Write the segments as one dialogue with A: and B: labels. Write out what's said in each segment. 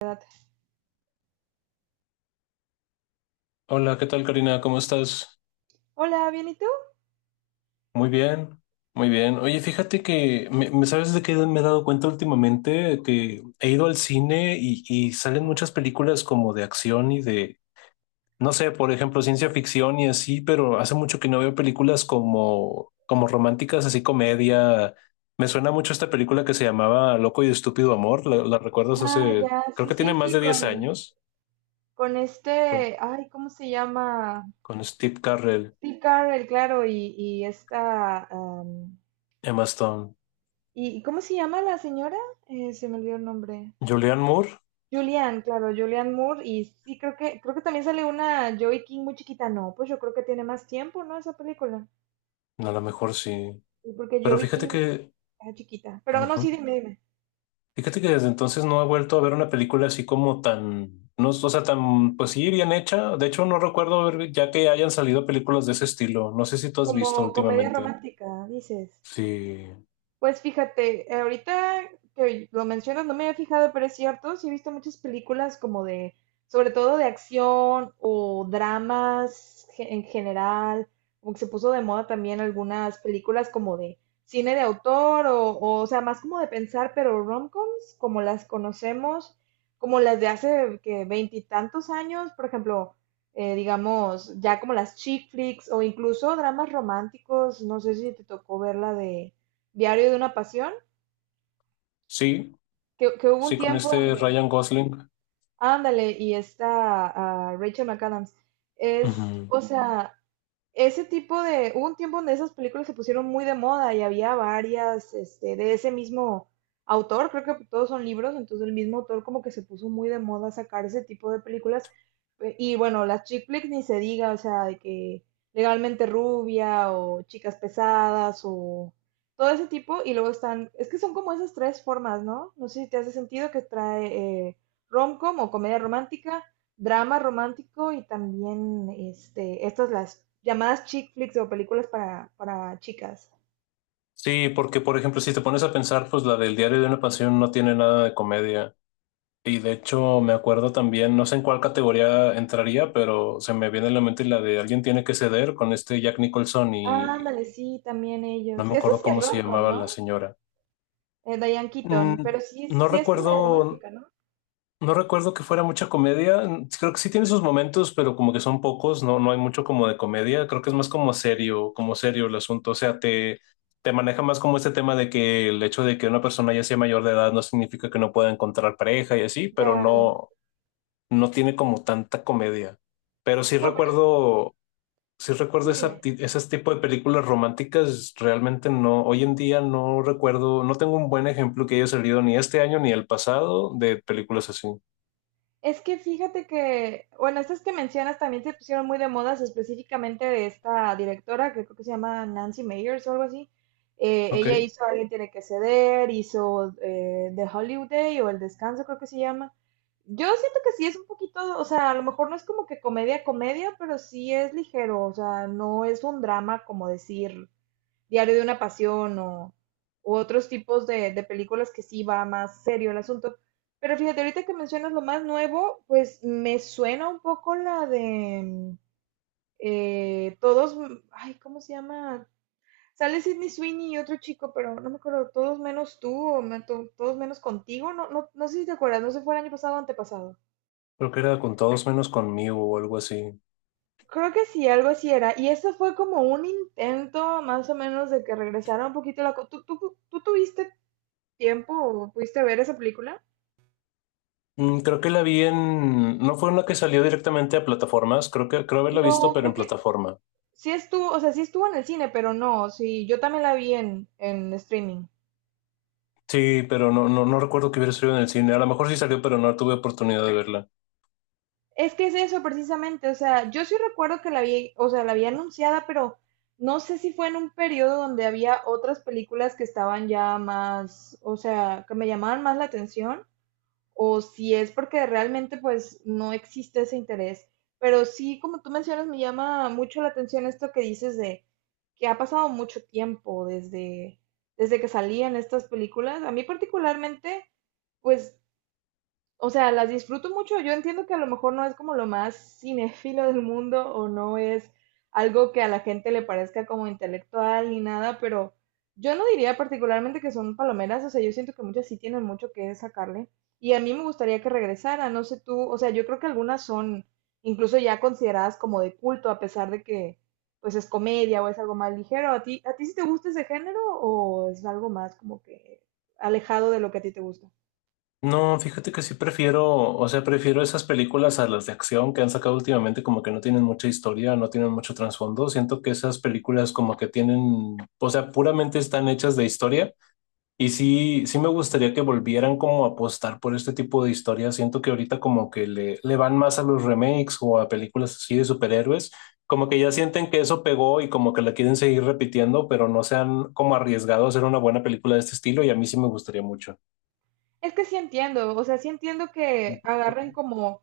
A: Edad.
B: Hola, ¿qué tal, Karina? ¿Cómo estás?
A: Hola, bien, ¿y tú?
B: Muy bien, muy bien. Oye, fíjate que, ¿sabes de qué me he dado cuenta últimamente? Que he ido al cine y salen
A: Ajá.
B: muchas películas como de acción y de, no sé, por ejemplo, ciencia ficción y así, pero hace mucho que no veo películas como, como románticas, así comedia. Me suena mucho esta película que se llamaba Loco y Estúpido Amor. ¿La recuerdas?
A: Ah,
B: Hace,
A: ya,
B: creo
A: sí,
B: que tiene
A: sí,
B: más
A: sí,
B: de 10 años,
A: con
B: con,
A: este, ay, ¿cómo se llama?
B: con Steve Carrell,
A: Sí, Carl, claro, y esta...
B: Emma Stone,
A: ¿y cómo se llama la señora? Se me olvidó el nombre.
B: Julianne Moore.
A: Julianne, claro, Julianne Moore. Y sí, creo que también sale una Joey King muy chiquita. No, pues yo creo que tiene más tiempo, ¿no? Esa película.
B: A lo mejor sí.
A: Sí, porque
B: Pero
A: Joey
B: fíjate
A: King
B: que,
A: era chiquita. Pero no, sí,
B: ujú.
A: dime, dime.
B: Fíjate que desde entonces no he vuelto a ver una película así como tan, no, o sea, tan, pues sí, bien hecha. De hecho, no recuerdo ver ya que hayan salido películas de ese estilo. No sé si tú has visto
A: Como comedia
B: últimamente.
A: romántica, dices.
B: Sí,
A: Pues fíjate, ahorita que lo mencionas, no me había fijado, pero es cierto, sí he visto muchas películas como de, sobre todo de acción o dramas en general, como que se puso de moda también algunas películas como de cine de autor o sea, más como de pensar, pero romcoms, como las conocemos, como las de hace que veintitantos años, por ejemplo, digamos, ya como las chick flicks o incluso dramas románticos, no sé si te tocó ver la de Diario de una pasión,
B: sí,
A: que hubo un
B: sí, con
A: tiempo
B: este
A: donde,
B: Ryan Gosling.
A: ándale, y está Rachel McAdams. Es,
B: Ujú.
A: o sea, ese tipo de, hubo un tiempo donde esas películas se pusieron muy de moda y había varias, este, de ese mismo autor, creo que todos son libros, entonces el mismo autor como que se puso muy de moda sacar ese tipo de películas. Y bueno, las chick flicks ni se diga, o sea, de que legalmente rubia o chicas pesadas o todo ese tipo. Y luego están, es que son como esas tres formas, ¿no? No sé si te hace sentido que trae rom-com o comedia romántica, drama romántico y también este, estas las llamadas chick flicks o películas para chicas.
B: Sí, porque por ejemplo, si te pones a pensar, pues la del Diario de una Pasión no tiene nada de comedia. Y de hecho, me acuerdo también, no sé en cuál categoría entraría, pero se me viene a la mente la de Alguien tiene que ceder, con este Jack Nicholson. Y
A: Ándale, sí, también
B: no
A: ellos.
B: me
A: Eso
B: acuerdo
A: sí es
B: cómo se
A: rom-com,
B: llamaba la
A: ¿no?
B: señora.
A: Diane Keaton,
B: Mm,
A: pero sí,
B: no
A: sí es comedia
B: recuerdo,
A: romántica, ¿no?
B: no recuerdo que fuera mucha comedia. Creo que sí tiene sus momentos, pero como que son pocos, no, no hay mucho como de comedia. Creo que es más como serio el asunto. O sea, te maneja más como este tema de que el hecho de que una persona ya sea mayor de edad no significa que no pueda encontrar pareja y así,
A: Ya,
B: pero
A: ya.
B: no, no tiene como tanta comedia. Pero sí
A: No, pero
B: recuerdo. Sí recuerdo
A: sí,
B: esa,
A: dime.
B: ese tipo de películas románticas, realmente no, hoy en día no recuerdo, no tengo un buen ejemplo que haya salido ni este año ni el pasado de películas así.
A: Es que fíjate que, bueno, estas que mencionas también se pusieron muy de modas específicamente de esta directora que creo que se llama Nancy Meyers o algo así.
B: Ok,
A: Ella hizo Alguien tiene que ceder, hizo The Hollywood Day o El Descanso creo que se llama. Yo siento que sí es un poquito, o sea, a lo mejor no es como que comedia, comedia, pero sí es ligero, o sea, no es un drama como decir, Diario de una Pasión o, u otros tipos de películas que sí va más serio el asunto. Pero fíjate, ahorita que mencionas lo más nuevo, pues me suena un poco la de todos, ay, ¿cómo se llama? Sale Sidney Sweeney y otro chico, pero no me acuerdo, todos menos tú o todos menos contigo, no, no, no sé si te acuerdas, no sé si fue el año pasado o antepasado.
B: creo que era con todos menos conmigo o algo así.
A: Creo que sí, algo así era. Y esto fue como un intento más o menos de que regresara un poquito la... ¿Tú tuviste tiempo pudiste ver esa película?
B: Creo que la vi en, no fue una que salió directamente a plataformas, creo que creo haberla visto,
A: No,
B: pero en
A: creo que
B: plataforma.
A: sí estuvo, o sea, sí estuvo en el cine, pero no, sí, yo también la vi en streaming.
B: Sí, pero no, no, no recuerdo que hubiera salido en el cine. A lo mejor sí salió, pero no tuve oportunidad de verla.
A: Es que es eso precisamente, o sea, yo sí recuerdo que la vi, o sea, la había anunciada, pero no sé si fue en un periodo donde había otras películas que estaban ya más, o sea, que me llamaban más la atención o si es porque realmente pues no existe ese interés. Pero sí, como tú mencionas, me llama mucho la atención esto que dices de que ha pasado mucho tiempo desde que salían estas películas. A mí particularmente, pues o sea, las disfruto mucho. Yo entiendo que a lo mejor no es como lo más cinéfilo del mundo o no es algo que a la gente le parezca como intelectual ni nada, pero yo no diría particularmente que son palomeras. O sea, yo siento que muchas sí tienen mucho que sacarle. Y a mí me gustaría que regresara, no sé tú. O sea, yo creo que algunas son incluso ya consideradas como de culto, a pesar de que pues es comedia o es algo más ligero. ¿A ti sí te gusta ese género o es algo más como que alejado de lo que a ti te gusta?
B: No, fíjate que sí prefiero, o sea, prefiero esas películas a las de acción que han sacado últimamente, como que no tienen mucha historia, no tienen mucho trasfondo. Siento que esas películas como que tienen, o sea, puramente están hechas de historia. Y sí, sí me gustaría que volvieran como a apostar por este tipo de historias. Siento que ahorita como que le van más a los remakes o a películas así de superhéroes, como que ya sienten que eso pegó y como que la quieren seguir repitiendo, pero no se han como arriesgado a hacer una buena película de este estilo y a mí sí me gustaría mucho.
A: Es que sí entiendo, o sea, sí entiendo que agarren como,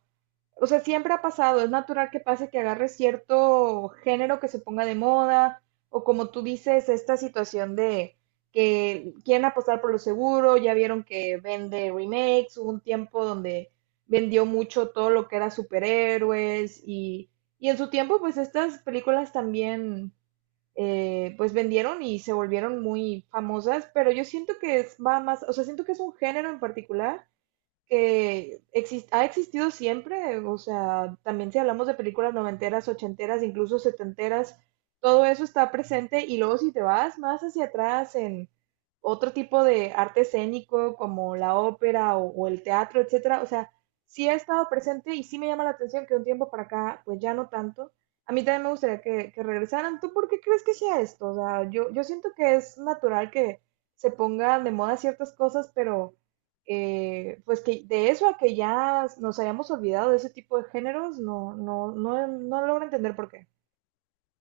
A: o sea, siempre ha pasado, es natural que pase que agarre cierto género que se ponga de moda, o como tú dices, esta situación de que quieren apostar por lo seguro, ya vieron que vende remakes, hubo un tiempo donde vendió mucho todo lo que era superhéroes y en su tiempo pues estas películas también pues vendieron y se volvieron muy famosas, pero yo siento que es, va más, o sea, siento que es un género en particular que ha existido siempre, o sea, también si hablamos de películas noventeras, ochenteras, incluso setenteras, todo eso está presente y luego si te vas más hacia atrás en otro tipo de arte escénico como la ópera o el teatro, etcétera, o sea, sí ha estado presente y sí me llama la atención que de un tiempo para acá, pues ya no tanto. A mí también me gustaría que regresaran. ¿Tú por qué crees que sea esto? O sea, yo siento que es natural que se pongan de moda ciertas cosas, pero pues que de eso a que ya nos hayamos olvidado de ese tipo de géneros, no logro entender por qué.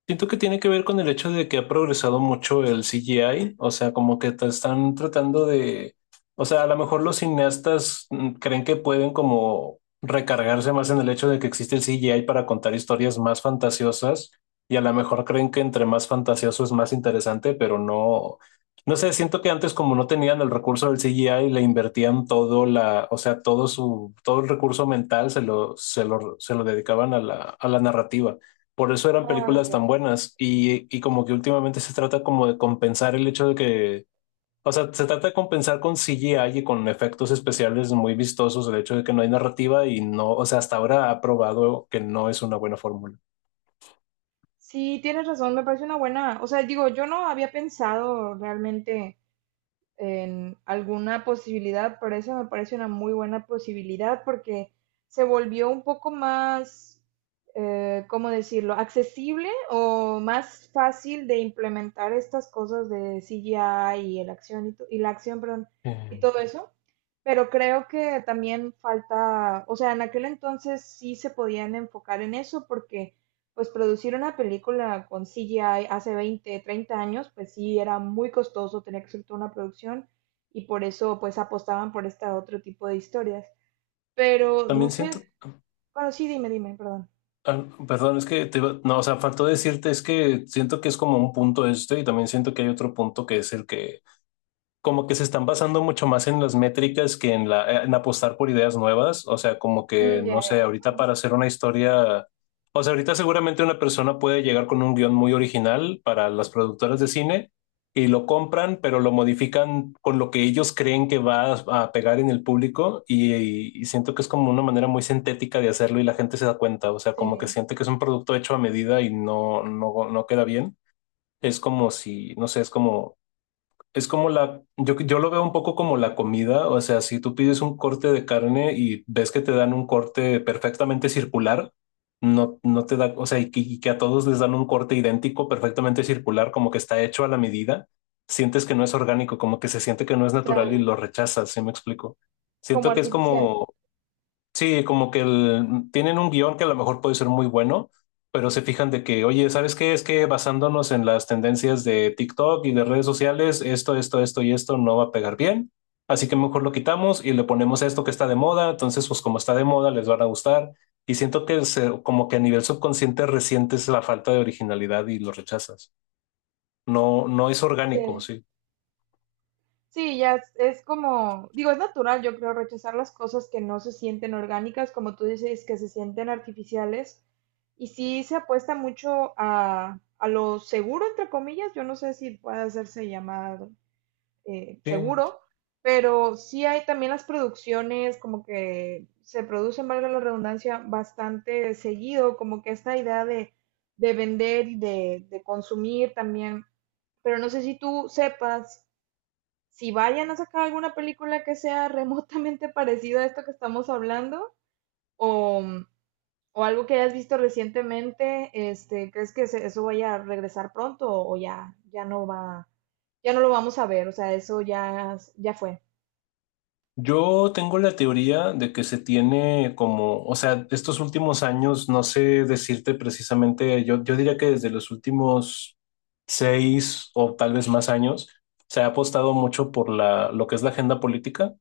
B: Siento que tiene que ver con el hecho de que ha progresado mucho el CGI, o sea, como que te están tratando de, o sea, a lo mejor los cineastas creen que pueden como recargarse más en el hecho de que existe el CGI para contar historias más fantasiosas y a lo mejor creen que entre más fantasioso es más interesante, pero no, no sé, siento que antes como no tenían el recurso del CGI, le invertían todo la, o sea, todo su, todo el recurso mental se lo dedicaban a la narrativa. Por eso eran
A: Ah, ok.
B: películas tan buenas y como que últimamente se trata como de compensar el hecho de que, o sea, se trata de compensar con CGI y con efectos especiales muy vistosos el hecho de que no hay narrativa y no, o sea, hasta ahora ha probado que no es una buena fórmula.
A: Sí, tienes razón, me parece una buena, o sea, digo, yo no había pensado realmente en alguna posibilidad, pero eso me parece una muy buena posibilidad porque se volvió un poco más, ¿cómo decirlo?, accesible o más fácil de implementar estas cosas de CGI y, el acción y la acción, perdón, y
B: Eh,
A: todo eso. Pero creo que también falta, o sea, en aquel entonces sí se podían enfocar en eso porque pues producir una película con CGI hace 20, 30 años, pues sí era muy costoso, tenía que ser toda una producción y por eso pues apostaban por este otro tipo de historias. Pero no
B: También
A: sé,
B: siento,
A: bueno, sí, dime, dime, perdón.
B: ah, perdón, es que no, o sea, faltó decirte, es que siento que es como un punto este y también siento que hay otro punto que es el que como que se están basando mucho más en las métricas que en la, en apostar por ideas nuevas. O sea, como que,
A: Ya,
B: no
A: ya.
B: sé, ahorita para hacer una historia, o sea, ahorita seguramente una persona puede llegar con un guión muy original para las productoras de cine y lo compran, pero lo modifican con lo que ellos creen que va a pegar en el público y siento que es como una manera muy sintética de hacerlo y la gente se da cuenta. O sea, como que
A: Sí,
B: siente que es un producto hecho a medida y no, no, no queda bien. Es como si, no sé, es como la, yo lo veo un poco como la comida, o sea, si tú pides un corte de carne y ves que te dan un corte perfectamente circular, no, no te da, o sea, y que a todos les dan un corte idéntico, perfectamente circular, como que está hecho a la medida, sientes que no es orgánico, como que se siente que no es natural y
A: claro,
B: lo rechazas, ¿sí me explico?
A: como
B: Siento que es
A: artificial.
B: como. Sí, como que tienen un guión que a lo mejor puede ser muy bueno, pero se fijan de que, oye, ¿sabes qué? Es que basándonos en las tendencias de TikTok y de redes sociales, esto y esto no va a pegar bien, así que mejor lo quitamos y le ponemos esto que está de moda, entonces pues como está de moda les van a gustar y siento que como que a nivel subconsciente resientes la falta de originalidad y lo rechazas. No, no es orgánico,
A: Sí.
B: sí.
A: Sí, ya es como, digo, es natural, yo creo, rechazar las cosas que no se sienten orgánicas, como tú dices, que se sienten artificiales. Y sí se apuesta mucho a lo seguro, entre comillas, yo no sé si puede hacerse llamar
B: Sí.
A: seguro, pero sí hay también las producciones, como que se producen, valga la redundancia, bastante seguido, como que esta idea de vender de consumir también. Pero no sé si tú sepas si vayan a sacar alguna película que sea remotamente parecida a esto que estamos hablando o, o algo que hayas visto recientemente, este, ¿crees que eso vaya a regresar pronto o ya, ya no va, ya no lo vamos a ver? O sea, eso ya, ya fue.
B: Yo tengo la teoría de que se tiene como, o sea, estos últimos años, no sé decirte precisamente, yo diría que desde los últimos 6 o tal vez más años, se ha apostado mucho por la, lo que es la agenda política,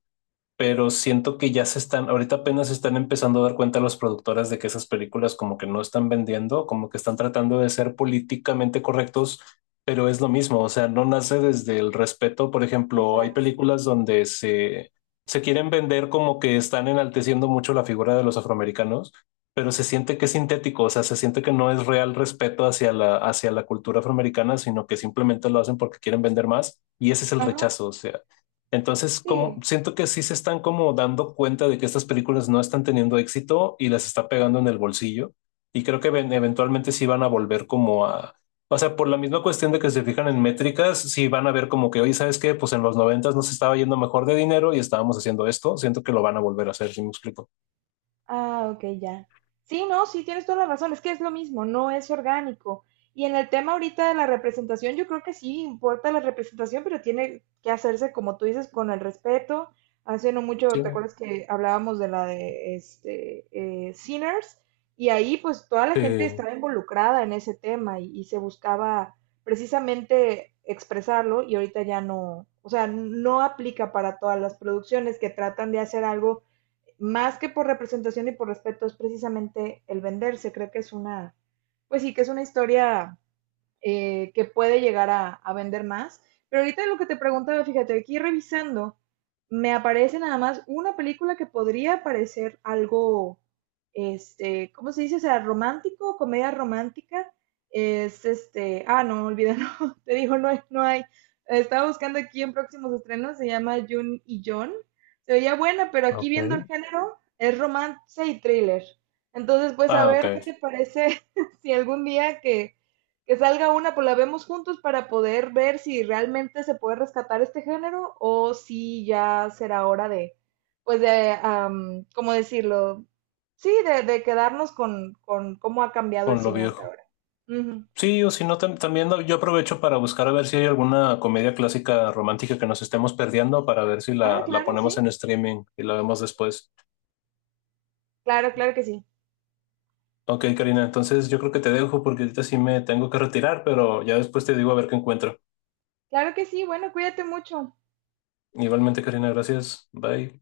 B: pero siento que ya se están, ahorita apenas se están empezando a dar cuenta las productoras de que esas películas como que no están vendiendo, como que están tratando de ser políticamente correctos, pero es lo mismo, o sea, no nace desde el respeto. Por ejemplo, hay
A: Exacto.
B: películas donde se quieren vender como que están enalteciendo mucho la figura de los afroamericanos, pero se siente que es sintético, o sea, se siente que no es real respeto hacia la cultura afroamericana, sino que simplemente lo hacen porque quieren vender más y ese es el
A: Ajá,
B: rechazo, o sea. Entonces, como,
A: sí.
B: siento que sí se están como dando cuenta de que estas películas no están teniendo éxito y las está pegando en el bolsillo. Y creo que eventualmente sí van a volver como a... O sea, por la misma cuestión de que se fijan en métricas, sí van a ver como que, oye, ¿sabes qué? Pues en los noventas nos estaba yendo mejor de dinero y estábamos haciendo esto. Siento que lo van a volver a hacer, si me explico.
A: Ah, ok, ya. Sí, no, sí, tienes toda la razón, es que es lo mismo, no es orgánico. Y en el tema ahorita de la representación, yo creo que sí importa la representación, pero tiene que hacerse, como tú dices, con el respeto. Hace no
B: Sí.
A: mucho, ¿te acuerdas que hablábamos de la de este, Sinners? Y ahí pues toda la gente
B: Sí.
A: estaba involucrada en ese tema y se buscaba precisamente expresarlo y ahorita ya no, o sea, no aplica para todas las producciones que tratan de hacer algo más que por representación y por respeto, es precisamente el venderse. Creo que es una, pues sí, que es una historia que puede llegar a vender más. Pero ahorita lo que te preguntaba, fíjate, aquí revisando, me aparece nada más una película que podría parecer algo, este, ¿cómo se dice? O sea, romántico, comedia romántica. Es este, ah, no, olvídalo, te digo, no hay, no hay. Estaba buscando aquí en próximos estrenos, se llama June y John. Se veía buena, pero aquí
B: Ok.
A: viendo el género, es romance y thriller. Entonces, pues a
B: Ah, ok.
A: ver qué te parece si algún día que salga una, pues la vemos juntos para poder ver si realmente se puede rescatar este género o si ya será hora de, pues de, ¿cómo decirlo? Sí, de quedarnos con cómo ha cambiado el
B: Con lo
A: cine hasta
B: viejo.
A: ahora. Ujú.
B: Sí, o si no, también yo aprovecho para buscar a ver si hay alguna comedia clásica romántica que nos estemos perdiendo para ver si
A: Ah,
B: la
A: claro,
B: ponemos en
A: sí.
B: streaming y la vemos después.
A: Claro, claro que sí.
B: Ok, Karina, entonces yo creo que te dejo porque ahorita sí me tengo que retirar, pero ya después te digo a ver qué encuentro.
A: Claro que sí. Bueno, cuídate mucho.
B: Igualmente, Karina, gracias. Bye.